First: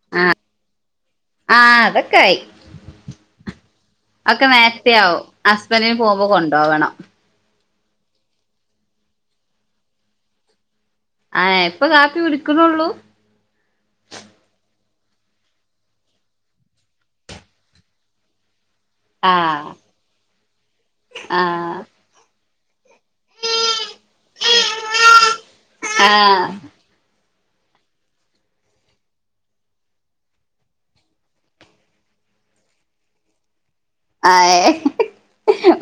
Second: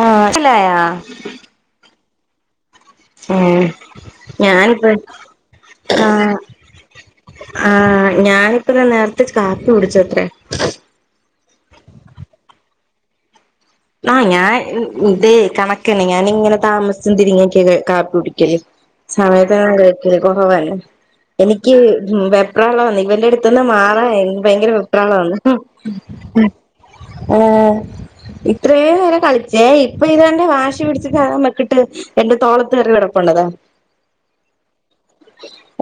ആ സ്‌ലായോ ക്കായ് ഉം ഞാനിപ്പെഴും ആവും ഹസ്ബൻഡിന് ആ പോകുമ്പോ കൊണ്ടോവണം ആ ഞാനിപ്പം ദാ നേർത്തെ കാപ്പി കുടിച്ച് അത്രെ ആഹ് ഇപ്പൊ കാപ്പി കുടിക്കുണുള്ളൂ ആ ഞാൻ ന് ഇതെ കണക്കെണി ഞാനിങ്ങനെ താമസിച്ചും തിരിഞ്ഞൊക്കെ കാപ്പി കുടിക്കെൽ ആഹ് സമയത്ത്നൊക്കെ കഴ്ക്കെൽ കൊറവ് അല്ലെ എനിക്ക് ആഹ് ഉം വേ [unintelligible] വന്നെ ഇവന്റെട്‌ത്ത്ന്ന് മാറാനെ ഭയങ്കര വെപ്രാളാന്ന് ആഹ് ആ ഇത്രേം നേരം കളിച്ചേ ഇപ്പ ഇതാന്റെ വാശി പിടച്ച്ക്കാ മെക്കിട്ട് എന്റെ തോളത്ത് കേറി കെടപ്പ് ഇണ്ട്താ ആ ഏ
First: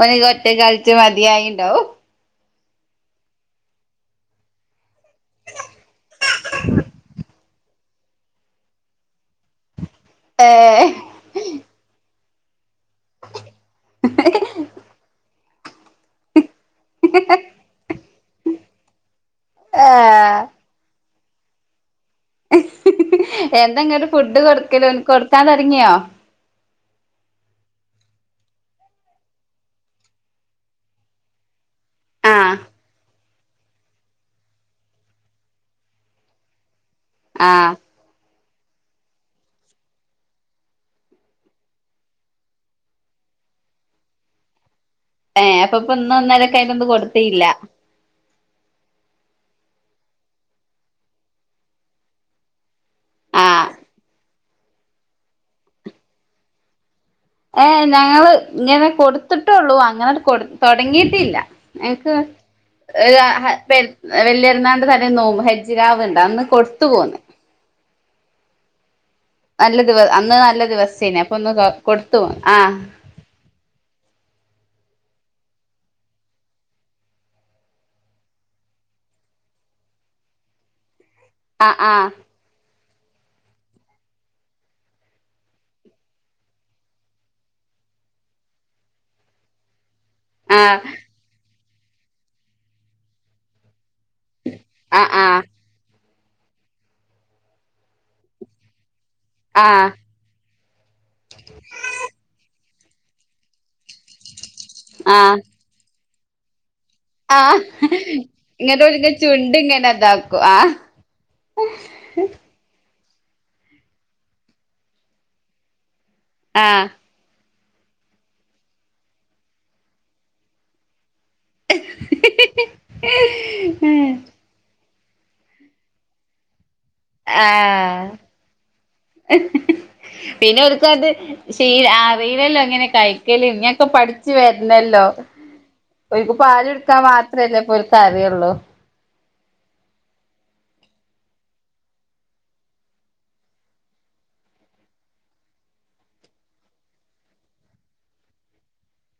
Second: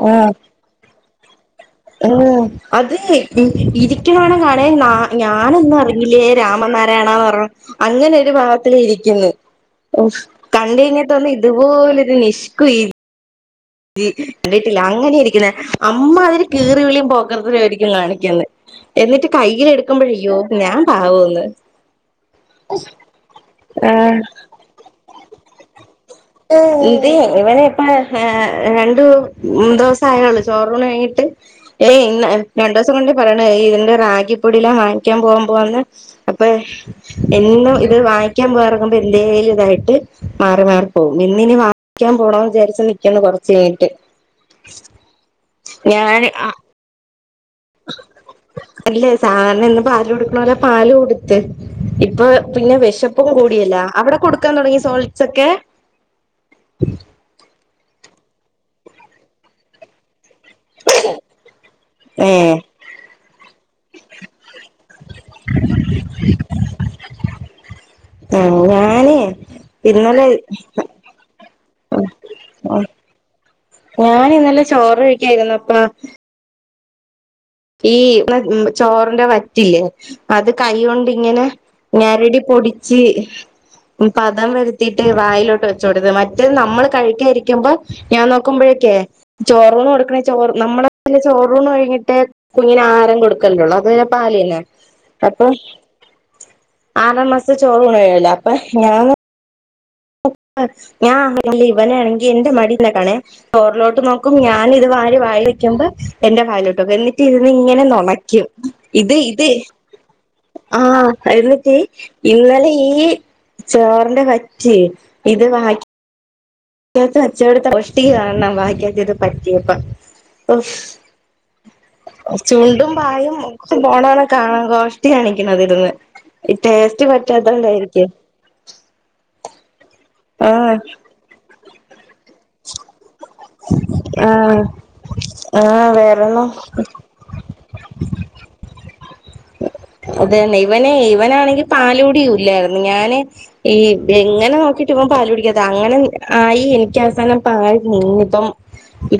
ഓന്ക് ആഹ് ഒറ്റെക്ക് കളിച്ച് മതിയായിണ്ടാവും ആഹ് അത് ഇരികാനോടെ കടേന്നാ ഞാനൊന്നും അറിഞ്ഞില്ലേ രാമനാരാണാന്നു പറഞ്ഞു അങ്ങനെ ഒരു ഭാഗത്തില് ഇരിക്കുന്നു ഓ കണ്ടു ഏഹ് കഴിഞ്ഞാൽ തോന്നും ഇതുപോലൊരു നിഷ്- കുയിൽ ദി ട്ടില്ല അങ്ങനിരിക്കുന്ന അമ്മാതിരി കീറി വിളിയും പോക്കർത്തരം ആയിരിക്കും കാണിക്കുന്നത് എന്നിട്ട് കയ്യിലെടുക്കുമ്പഴേയ്യോ ആഹ് ഞാൻ പാവോന്ന് ആ എന്തെങ്ങ് ഫുഡ് കൊടുക്കലോന് കൊടു ഇത്താതറങ്ങിയോ ഇത് ഇവന ഇപ്പ രണ്ടു ദിവസായുള്ളൂ ചോറൂണ് കഴിഞിട്ട് ഏയ് ഇന്ന് ആഹ് രണ്ടെസം കൊണ്ട് പറയണ ഇതിന്റെറാഗിപ്പൊടില്ല വാങ്ങിക്കാൻ പോകാൻ പോവാന്ന് അപ്പ എന്നും ആഹ് ഇത് വായിക്കാൻ പോവാറ് ന്തൽ ഇതായിട്ട് മാറി മാറി ഓ ഇന്നിനി വായിക്കാൻ പോണോന്ന് വിചാരിച്ച് നിക്കണ് കൊറച്ച് കഴിഞ്ഞട്ട് ഏ് അപ്പൊപ്പൊ ഇന്ന് ഇന്നലൊക്കെ ആയിട്ട് കൊടുത്തു അല്ലെ സാ എന്നും പാല് കൊടുക്കണോല പാല് കൊടുത്ത്, ഇപ്പൊ പിന്നെ വെശപ്പും ആഹ് കൂടിയില്ല. അവിട കൊടുക്കാൻ തൊടങ്ങി സോളിഡ്സ് ഒക്കെ? ഏഹ് ഞങ്ങള് ഇങ്ങനെ കൊടുത്തിട്ടേള്ളൂ. അങ്ങന കൊട് തൊടങ്ങിയിട്ടില്ല, എക്ക് ഏ ങ് ആ പെ അഹ് വല്യരുന്നാളിന്റ തലേന്ന് നോമ്പ് ഹജ്ജ് രാവുണ്ട്, അന്ന് കൊടുത്ത് പോന്ന്. ആഹ് ഞാനേ നല്ല ദിവ, അന്ന് നല്ല ദിവസേന്, അപ്പൊ ഒന്ന് കാ കൊടുത്തു. ആഹ്. ല് ചോറ് കഴിക്കായിരുന്നപ്പ ഈ മ്മ് ചോറിന്റ വറ്റില്ലേ അത് കൈയൊണ്ട് ഇങ്ങനെ ആ ആ ഞെരടി പൊടി ച്ച്, ഉം, പദം വരുത്തീട്ട് വായിലോട്ട് വച്ചൊടുത്ത്. മറ്റേത് നമ്മള് കഴിക്കായിരിക്കുമ്പ ഞാൻ നോക്കുമ്പഴേക്കെ ചോർന്ന് കൊടു റേ ചോറ് ആ നമ്മള അല്ലെ ചോ റൂണ് കഴിഞ്ഞിട്ട് കുഞ്ഞിനാഹാരം കൊടുക്കണ്ടൊള്ളൂ. അത് പാല്ന്നെ ആ ആ അപ്പോ ആറാം മാസത്ത ചോറൂണ് കഴിയുവല്ല അപ്പ ഞാൻ ആഹ്. അ ഞാ ഒണ്ടല്ലോയില്ലി ഇവനെയാണെങ്കി എന്റ മടി ലെക്കാണെ ചോറിലോട്ട് നോക്കും ഞാ ഞാനിത് ആ വാരി വായി വയ്ക്കുമ്പ എന്റെ പാലു എന്നിട്ട് ആ ഇരുന്ന് ഇങ്ങനെ നുണയ്ക്കും ഇങ്ങട്ട് ഓലിന്റെ ഇത് ഇത്- ചുണ്ട് ഇങ്ങനെ ഇതാക്കും ആ ആഹ് എന്നിട്ട് ഇന്നലെ ഈ ചോറിന്റെ വറ്റ് ഇത് വാക്കി- ആഹ് ച്ചോട് [unintelligible] ത്ത കോഷ്ടി കാണണം വായിക്കാത്ത് ഇത് പറ്റിയപ്പം ഓഫ് ചുണ്ടും വായും ഒക്കെ പോണ കണക്കാ ട്ടി കാണിക്കണത് ഇരുന്ന് ടേസ്റ്റ് പറ്റാത്ത ആ കൊണ്ടായിരിക്കും പിന്നെ ഒടുക്കത് ശീ അറിയിലല്ലോ അങ്ങനെ കയി കല് ഇഞ്ഞിപ്പോ പഠിച്ചു ആഹ് വരണല്ലോ ആഹ് ഒര്ക്ക്‌ വേറെന്നും പാല് എടുക്കാ മാത്രമല്ലേ ഇപ്പൊര്ക്ക്‌ അറിയുള്ളൂ നെ ഇവനാണെങ്കിൽ പാലോടിയില്ലായിരുന്നു ഞാന് ഈ എങ്ങനെ നോക്കിട്ട് ഇവൻ പാലോടിക്കതെ അങ്ങനെ ആയി എനിക്ക് അവസാനം പാല് നീന്നി ഇപ്പം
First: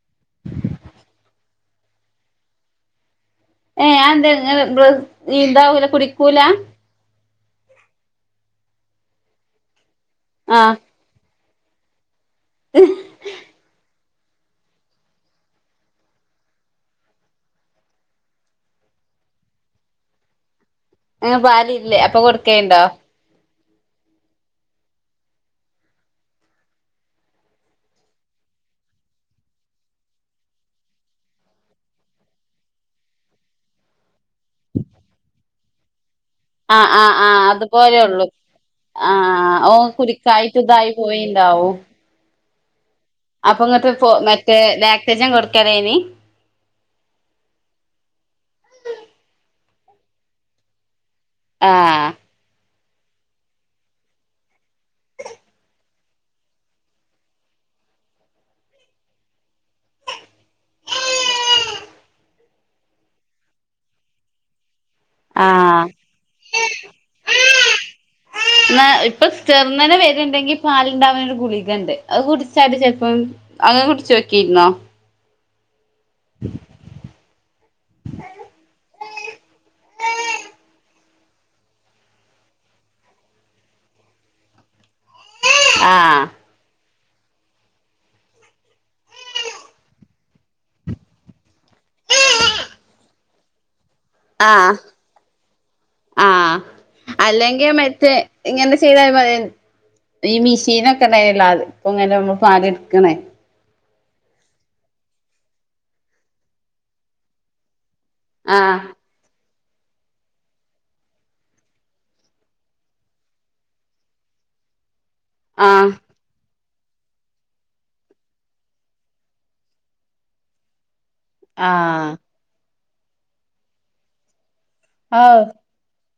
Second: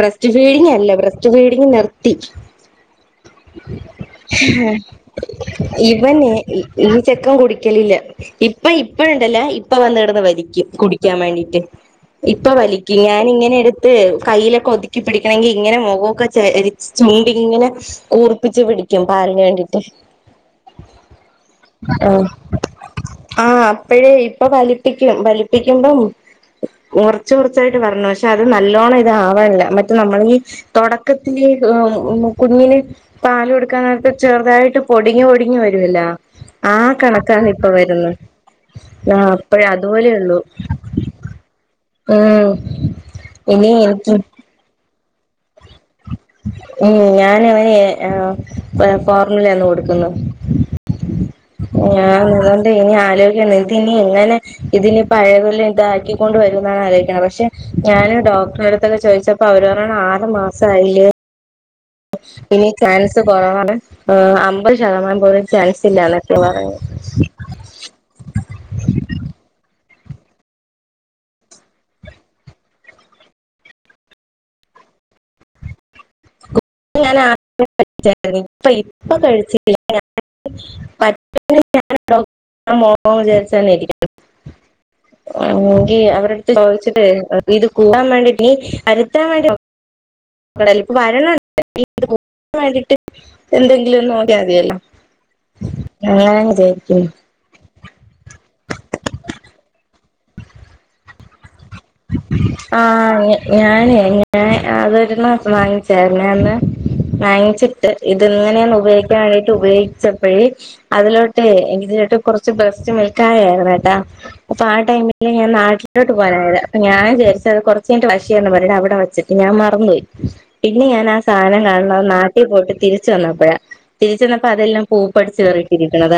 ബ്രസ്റ്റ് ഫീഡിങ് അല്ല ബ്രസ്റ്റ് ഫീഡിങ് നിർത്തി ഏഹ് അതെന്തേ ഇങ്ങള് ബ്ര ഇതാവൂല ഇവൻ കുടിക്കൂല ഈ ചെക്കൻ കുടിക്കലില്ല ഇ ഇപ്പൊ ഇപ്പഴുണ്ടല്ലേ ഇപ്പൊ വന്നിട വലിക്കും ആഹ് കുടിക്കാൻ വേണ്ടി ട്ട് ഇപ്പൊ വലിക്കും ഞാനിങ്ങനെ എടു ത്ത് കയ്യിലൊക്കെ ഒതുക്കി പിടിക്കണമെങ്കി ഇങ്ങനെ മുഖോക്കെ ചരി ചുണ്ടിങ്ങനെ കൂർപ്പിച്ച് പിടിക്കും പാലിന് വേണ്ടിട്ട് പാല് ഇല്ലേ അപ്പൊ കൊടുക്കെണ്ടോ ഇപ്പോഴേ ഇപ്പൊ വലിപ്പിക്കും വലിപ്പിക്കുമ്പം കുറച്ച് കുറച്ചായിട്ട് വരണ പക്ഷെ അ അത് നല്ലോണം ഇതാവാണില്ല മറ്റേ നമ്മളി തുടക്കത്തിൽ കുഞ്ഞിന് പാല് കൊടുക്കാനായിട്ട് ചെറുതായിട്ട് പൊടിഞ്ഞ് പൊടിഞ്ഞ് വരുവല്ലോ ആ ആഹ് ആഹ് ആഹ് കണക്കാണ് ഇപ്പൊ വരുന്നെ അതുപോലെള്ളൂ ആഹ് അപ്പഴ ഓഹ് ഓൻ അതുപോലെ ഉള്ളൂ കുടിക്കായിട് ഇതായി പോയിണ്ടാവും ഉം അപ്പൊ ഇനി ഇങ്ങത്തെ ഫോ എനിക്ക് മറ്റേ ലാ റ്റജൻ കൊടു ഉം ഞാൻ അവന് ഫോർമിലന്ന് കൊടു ക്കുന്നു ആഹ് ഞാൻ ഇനി ആലോയിക്കണം ഇത് ഇനി എങ്ങനെ ഇതിനി പഴയതൊലെ ഇതാക്കിക്കൊണ്ട് വരുന്നാണ് ആലോയിക്കുന്നത് പക്ഷെ ഞാന് ഡോക്ടറ അടുത്തൊക്കെ ചോദിച്ചപ്പോ അവര് പറയണത് ആറ് മാസായില്ലേ ഇനി ചാൻസ് കുറാവാണ് അമ്പത് ശ ആഹ് ഇപ്പൊ ചെർന്നനെ വെ ര്ണ്ടെങ്കിൽ പാല്ണ്ടാവുന്ന ഒരു ഗുളിക ഉണ്ട് അത് കുടിച്ചല് ചിലപ്പോ അത് കുടിച്ച് നോക്കിരുന്നോ [unintelligible] [inaudible] വാങ്ങു എങ്കിൽ ആഹ് അവരട്ത്ത് ചോയിച്ച് [unintelligible] ഇത് കൂട്ടാൻ വേണ്ടിട്ട് ഈ [unintelligible] [unintelligible] ഇപ്പവരണ് ണ്ട് [unintelligible] ആഹ് അങ്ങനെ ആഹ് വിചാരിക്കുന്നു അല്ലെങ്കിൽ മറ്റേ ഇങ്ങനെ ചെയ്താല് പോരെ ഈ മിഷീനൊക്കെ ണ്ടായിനല്ലോ ആദ്യം ആഹ് ഞാനേ അത് ഒരു മാസം വാങ്ങിച്ചാരുന്നു അന്ന് വാങ്ങിച്ചി ട്ട് ഇതിങ്ങനെയാന്ന് ആഹ് ഉപയോഗിക്കാൻ [unintelligible] ഉപയോഗിച്ചപ്പാഴ് ഇല്ല ഞാന്‍ ആഹ് നാട്ടിലോട്ട് പോവാൻ ആയില്ല ഞാൻ വിചാരിച്ച് അത് കുറച്ച് കഴിഞ്ഞിട്ട് വാഷെയ്യാന്ന് പറഞ്ഞിട്ട് അവിടെ വെച്ചിട്ട് ഞാൻ മറന്ന് പോയി പിന്നെ ഞാൻ ആ സാധനം കാണണത് ആഹ് നാട്ടിൽ പോയിട്ട് തിരി ച്ച് വന്നപ്പഴാ തിരിച്ച് വന്ന പ്പ അതെല്ലാം ഔ പൂപ്പടിച്ച് കയറിയിട്ടിരിക്കണത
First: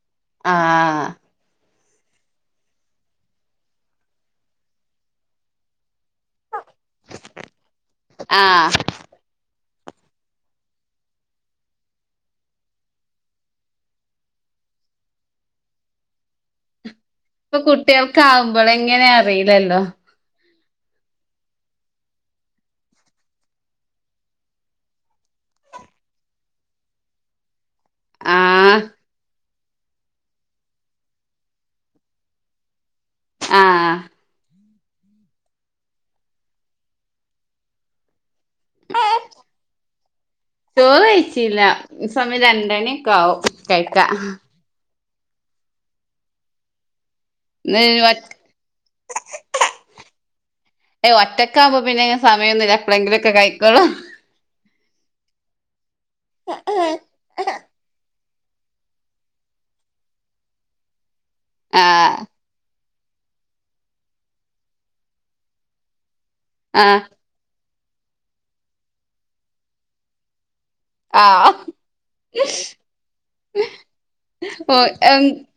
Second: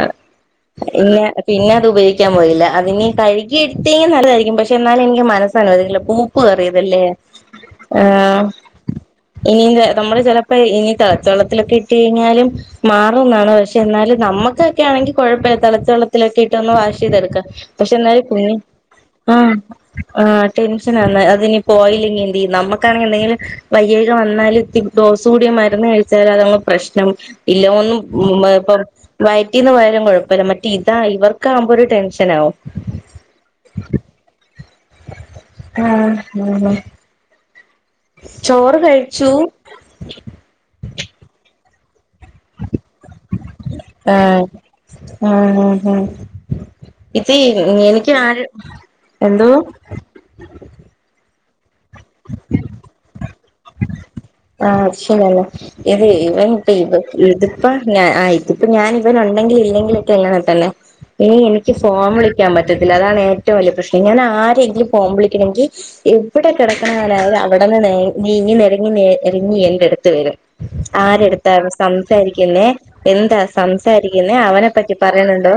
ആ ആഹ് പിന്നെ പിന്നാ അത് ഉപയോഗിക്കാൻ പോയില്ല അതിനി കഴുകി എടുത്ത് കഴിഞ്ഞാൽ നല്ലതായിരി ക്കും പക്ഷെ എന്നാലും എനിക്ക് മനസ്സ് അനുവദിക്കാണില്ല പൂ പ്പ് കയറിയതല്ലേ ആഹ് ഇനിത് നമ്മള് ചിലപ്പാഴ് ഇനി തിളച്ച വെള്ളത്തിലൊക്കെ ഇട്ട് കഴിഞ്ഞാലും മാറുന്നാണ് പക്ഷെ എന്നാലും നമ്മക്കാക്ക ആണെങ്കിൽ കുഴപ്പയില്ല തിളച്ച വെള്ളത്തിലൊക്കെ ഇട്ട് ഒന്ന് വാഷ് ചെയ്തെടുക്കാം ഇപ്പൊ പക്ഷെ കുട്ടിയൾക്ക് എന്നാലും കുഞ്ഞ് ആവുമ്പോള് എങ്ങനെയ ആഹ് റിയില്ലല്ലോ ആഹ് ടെൻഷനാന്ന് അതിനി പോയില്ലെങ്കിൽ എന്തേയ്യും നമ്മക്കാണെങ്കിൽ എന്തെങ്കിലും വയ്യായ്ക വന്നാലും ഇത്തി ഡോസ് കൂടിയ മരുന്ന് കഴിച്ചാലും അതങ്ങ് പ്രശ്നം തി ഇല്ല ഒന്നും ആഹ് [unintelligible] റ്റീന്ന് പോയാലും കുഴപ്പയില്ല മറ്റേ ഇതാ ഇവർക്കാവുമ്പോ ഒരു ടെൻഷൻ ആവും ആഹ് ആഹ് ഉം ചോറ് കഴിച്ചു ചോറ് കഴിച്ചില്ല സമയം രണ്ട് മണിയൊക്കെ ആവും കഴിക്കാ ഉം ഉം ഉം ഇത് ഇന്ന് എനിക്ക് ആര് എന്തോ ക്കാവുമ്പോ പിന്നിങ്ങനെ സമയൊന്നുല്ല എപ്പോളെങ്കിലൊക്കെ കഴിക്കുള്ളു [unintelligible] ഇത് ഇവൻ ഇപ്പ ഇത് ഇതിപ്പം ഞാൻ ആ ഇപ്പൊ ഞാൻ ഇവൻ ഉണ്ടെങ്കിലും ഇല്ലെങ്കിലൊക്കെ ഇങ്ങനെ തന്നെ ഇനി എനിക്ക് ഫോൺ ആഹ് വിളിക്കാൻ പറ്റ ത്തില്ല അതാണ് ഏറ്റവും വലിയ പ്രശ്നം ഞാൻ ആരെങ്കിലും ഫോൺ വിളിക്കണെങ്കിൽ എവ്ടാ ആഹ് കെടക്കാണവൻ അത് അവിടാ ടന്ന് നെ നീങ്ങി നേരങ്ങി നേരങ്ങി എന്റെടുത്ത് വരും ആരെടുത്ത ആഹ് ഇവൻ സംസാരിക്കുന്നേ എന്താ സംസാരിക്കുന്നേ അവനെ ഓ പറ്റി എം പറയണുണ്ടോ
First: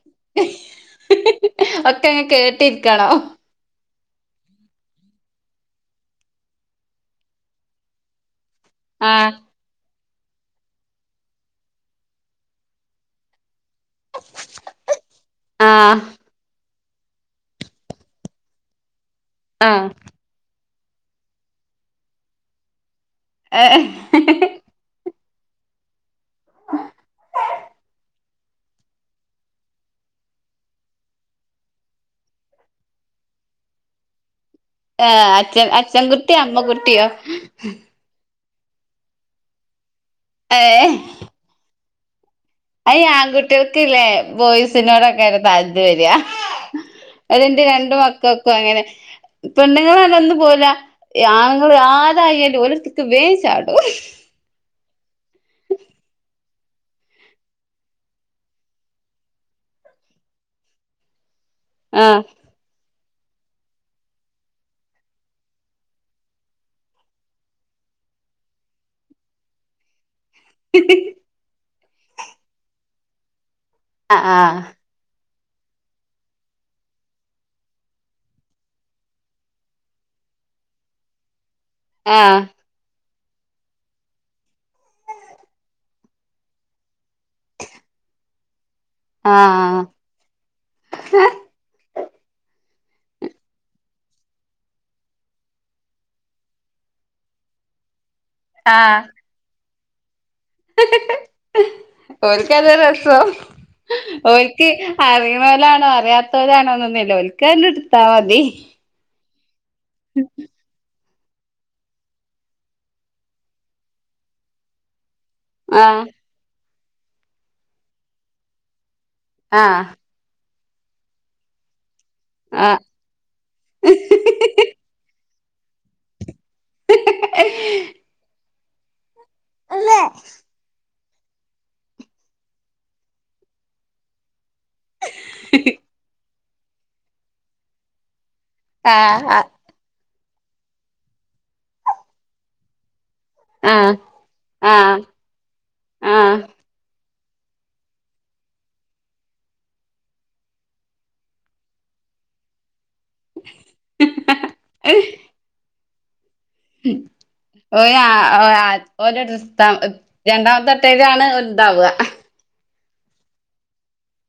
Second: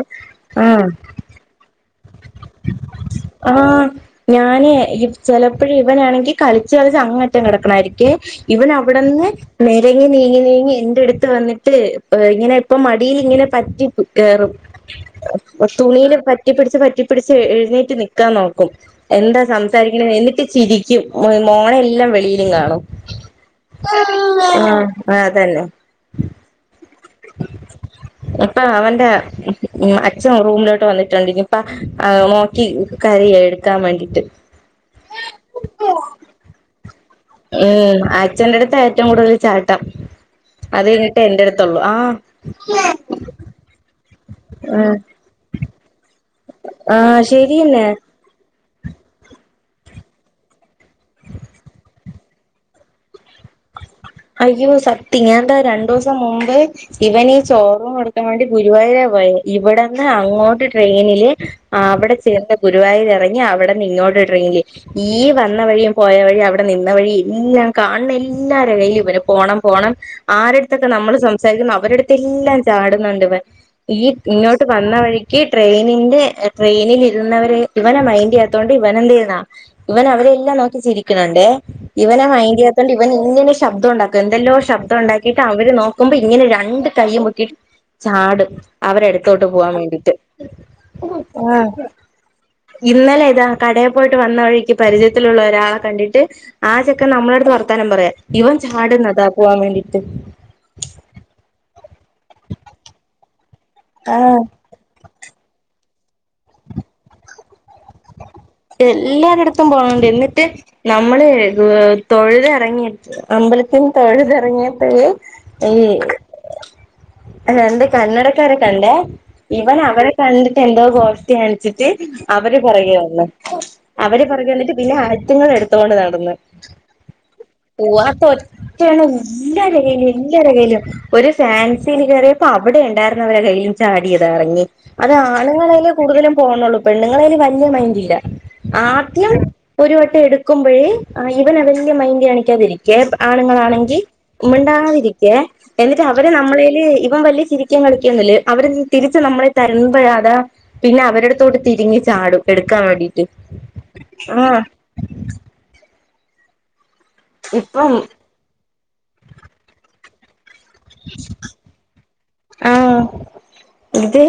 ആഹ് ഒക്കെ അങ്ങ് കേട്ടിരിക്കണോ ആഹ് ഞാന് ഈ ചില ഇപ്പോഴ ഇവനാണെങ്കിൽ കളിച്ച് കളിച്ച് അങ്ങറ്റം കിടക്കണായിരിക്കേ ഇവൻ അവിടെന്ന് ആഹ് ഇഴങ്ങി നീങ്ങി നീങ്ങി എൻന്റെറടുത്ത് വന്നിട്ട് ഇങ്ങനെ ഇപ്പൊ മടിയിൽ ഇങ്ങനെ പറ്റി [unintelligible] തുണി ആഹ് പറ്റിപ്പ കറ്റിപ്പിടിച്ച് എഴുന്നീറ്റ് നിക്കാൻ നോക്കും എന്താ ആഹ് സംസാരിക്കുന്നത് എനിക്ക് ചിരിക്കും മോനയെല്ലാം വെളിയിലും കാണും ഏഹ് [unintelligible] ആ അതന്നെ ഇപ്പൊ അവന്റെ അച്ഛൻ റൂമിലോട്ട് വന്നിട്ടുണ്ട് ഇനി ഇപ്പ നോക്കി കരായും എടുക്കാൻ വേണ്ടിട്ട് ഏഹ് അച്ഛൻ അച്ഛൻ കുട്ടിയോ അമ്മ കുട്ടിയോ [unintelligible] അച്ഛന്റെ അടുത്ത് ഏറ്റവും കൂടുതൽ ചാട്ടം അത് കഴിഞ്ഞിട്ട എന്റെ അടുത്തള്ളു ആ ആ ആൺകുട്ടികൾക്ക ഇല്ലേ ബോയ്സിനോടൊക്കെ ഒരു [unintelligible] വരിയാ ആഹ ശരിയെന്നെ മക്കൾക്കും അങ്ങനെ പെണ്ണുങ്ങളല്ല ഒന്നും പോല ഞങ്ങൾ ആതായാലും ഓരോത്തക്ക് വേശാടും അയ്യോ സത്യ ഞൻ എന്താ രണ്ടു ദിവസം മുമ്പേ ഇവൻ ഈ ചോർവും കൊടുക്കാൻ ആ അവിടെ ആഹ് ചേർത്ത ഗുരുവായൂര ഇ അവിടെന്ന് ഇങ്ങോട്ട് ഇടില് ഈ വന്ന വഴിയും പോയ വഴി അവിടെ നിന്ന വഴി എല്ലാം കാണുന്ന എല്ലര കയിലും ഇവര് പോണം പോണം ആരു അടുത്തൊക്കെ നമ്മള് സംസാരിക്കുന്ന അവടെടുത്ത് എല്ലാം ചാടുന്നുണ്ട് ഇവൻ ഈ ആഹ് ഇങ്ങോട്ട് വന്ന വഴി ഈ ട്രെയിനിന്റെ ട്രെയിനിൽ ഇരുന്നവര് ഇവനെ മൈൻഡ്യ്യാത്തോണ്ട് ഇവൻ എന്തെയ്യ്തെന്ന ഇവൻ അവരെ എല്ലാം നോക്കി ചിരിക്കണുണ്ടേ ഇവനെ ആഹ് മൈൻഡ്യ്യാത്തോണ്ട് ഇ വന് ഇങ്ങനെ ശബ്ദം ഉണ്ടാക്കും എന്തെല്ലോ ശബ്ദം ഉണ്ടാക്കിട്ട് അവര് നോക്കുമ്പോ ഇങ്ങനെ രണ്ട് കയ്യും പൊക്കീട്ട് ചാടും. ആഹ് അവരടുത്തോട്ട് പോവാൻ ആഹ് വേണ്ടിട്ട്. ആഹ് ഇന്നലെ ഇതാ കടേ പോയിട്ട് വന്ന വഴിക്ക് പരിചയത്തിലുള്ള ഒരാളെ കണ്ടിട്ട് ആ ചെക്കൻ നമ്മളെ അടുത്ത് വർത്താനം പറയ. ഇവൻ ചാട്ന്നത പോവാൻ വേണ്ടി ട്ട് ഓൽക്കതൊരു രസം. ആഹ് ഓൽക്ക് അറിയ്ണോലാണോ അ റയാത്തോരാണോന്നൊന്നുല്ല ഓൽക്കങ്ങ്ട് എല്ലാരടുത്തും പോണ് ണ്ട് എന്നിട്ട് ന മ്മള് ഏ തൊഴുത് ഇറങ്ങി അമ്പലത്തിന്ന് തൊഴുത് ഇറങ്ങിയപ്പഴ് ഏ ആഹ് രണ്ട് കന്നടക്കാരെ കണ്ടേ ഇവൻ ആഹ് അവരെ കണ്ടി ട്ടെന്തോ ഗോഷ്ട്ടി കാണിച്ചിട്ട് അ ആഹ് പൊറകെ വന്ന് അവര് പൊറകെ വന്നിട്ട് പിന്നെ അ തുങ്ങളെടുത്തോണ്ട് നടന്ന് പോവാത്ത ഒ റ്റെണ്ണവു എല്ലാരെ കൈയിലും എല്ലാരെ കൈയിലും ഒരു ഫാൻസിൽ കേറിയപ്പോ അവിടെ ഒണ്ടായിരുന്നവരെ കയ്യിലും ചാടിയത എറങ്ങി. അത് ആണുങ്ങളെലെ കൂടുതലും പോവ്ന്നുള്ളൂ പെണ്ണുങ്ങളെല് വ പിന്നെ മൈൻഡില്ല. ആഹ് ആദ്യം ആഹ് ഒരു വ ട്ടം എടുക്കുമ്പഴേ ഏ ഇവൻ അത് വല്ല്യ മൈൻഡ് കാണിക്കാതിരിക്കെ [unintelligible] ആണുങ്ങളാണെങ്കി ആഹ് മിണ്ടാതിരിക്കേ എന്നിട്ട് അവര് ആഹ് നമ്മളെല് ഇ ഇവൻ വല്യ ചിരിക്കേം കളിക്കൊന്നും ഇല്ലേ അവര് തിരിച്ച് നമ്മളെ തരുമ്പഴടാ പിന്നെ അവരടുത്തോട്ട് തിരിഞ്ഞു ചാടും. എടുക്കാൻ വേണ്ടി ട്ട് ആഹ് ഉം ഓയ ഇപ്പം ഓ ആ ഓലെ [unintelligible] രണ്ടാം ത്തട്ടേരാണ് ഉണ്ടാവ അഹ് ആഹ് ഇത്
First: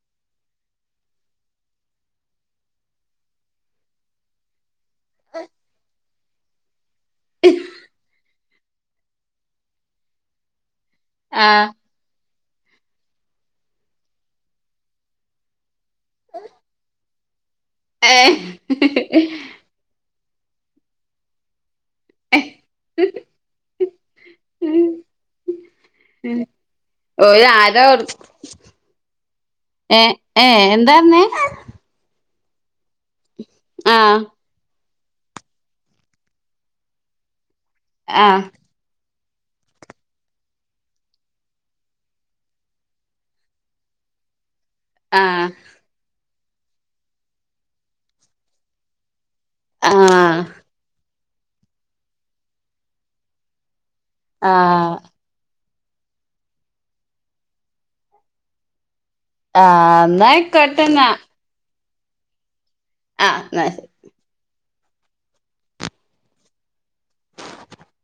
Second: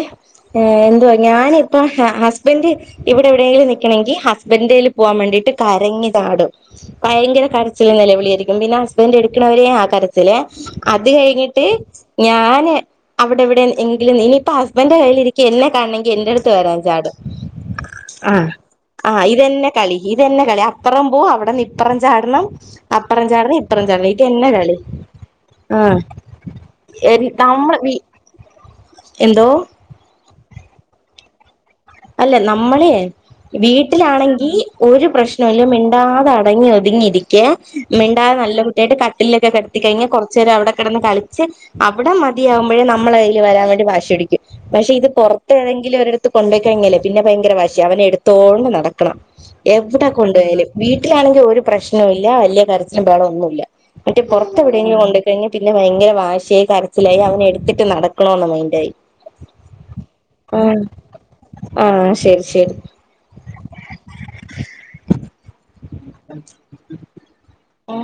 ഏ എന്ത്വ ഞാനിപ്പൊം ഹസ്ബൻഡ് ഇവിടെ എവിടേങ്കിലും നിക്കണേങ്കി ഹസ്ബൻഡേല് പോവാൻ വേണ്ടീട്ട് കരഞ്ഞ് ചാടും ഭയങ്കര കരച്ചിലും നെലവിളിയ് അയ്രി പിന്ന ഹസ്ബൻഡ് എടുക്ക്‌ണ വരേ ആ കരച്ചില് അത് കയ്ഞ്ഞിട്ട് ആഹ് ഞാന് അവിടെ എവിടെ എങ്കിലും ഇനിയിപ്പോ ഹസ്ബൻ് കയ്യിലിരിക്ക്‌ എന്നെ കാണെ ങ്കി എന്റെടുത്ത് വരാൻ ചാടും ഏഹ് ആഹ് ആഹ് ഇതെന്നെ കളി ഇതെന്നെ കളി അപ്പറം പോവ് അവിടെ നി ഇപ്പറം ചാടണം അപ്പറം ചാടണം ഇപ്പറം ചാടണം ഇതെന്നെ കളി ആ എൻ നമ്മൾ വി ഏ ഏ എന്താർന്ന് അല്ലെ നമ്മളെ ആഹ് വീട്ടിലാണെങ്കീ ഒരു പ്രശ്നവു ല്ല മിണ്ടാതെ അടങ്ങി ഒതുങ്ങിരിക്കേ മിണ്ടാ ആഹ് നല്ല കുട്ട്യായിട്ട് കട് ട്ടില്ലൊക്കെ കെട്ത്തി കയ്ഞ്ഞാ കൊർച് ഏരൊ അവിടെ കെടന്ന് കളിച്ച് അവ്ടെ മതിയാവ്മ്പോഴേ നമ്മള കയ്യില് വരാൻ വേണ്ടി വാശി പിടിക്കും പക്ഷെ ഇത് ആഹ് പൊറത്തേതെങ്കിലും ഒരിട ത്ത് കൊണ്ടോയ് കയ്ഞ്ഞലേ പിന്നെ ഭയങ്കര വാശ്യ അവനെ എടുത്തോണ്ട് നടക്കണം എവ്വ്ട ആഹ് കൊണ്ടു പോയാലും വീട് ട്ടിലാണെങ്കി ഒരു പ്രശ്നവു ഇല്ല വല്ല്യ കരച്ചിലും ബഹളൊ ഒന്നു ല്ല മറ്റെ പൊറത്ത് ആഹ് എവിടെങ്കിലു കൊണ്ട കയ്ഞ്ഞ പിന്നെ ഭയങ്കര വാശിയായി കരച്ചിലായി അവനെ എടുത്തിട്ട് നടക്കണൊന്ന മൈന്റായി ആ ന്നായ്കോട്ടെ ന്നാ ആഹ് ശരി ശരി ആഹ് ന്ന ശ ആ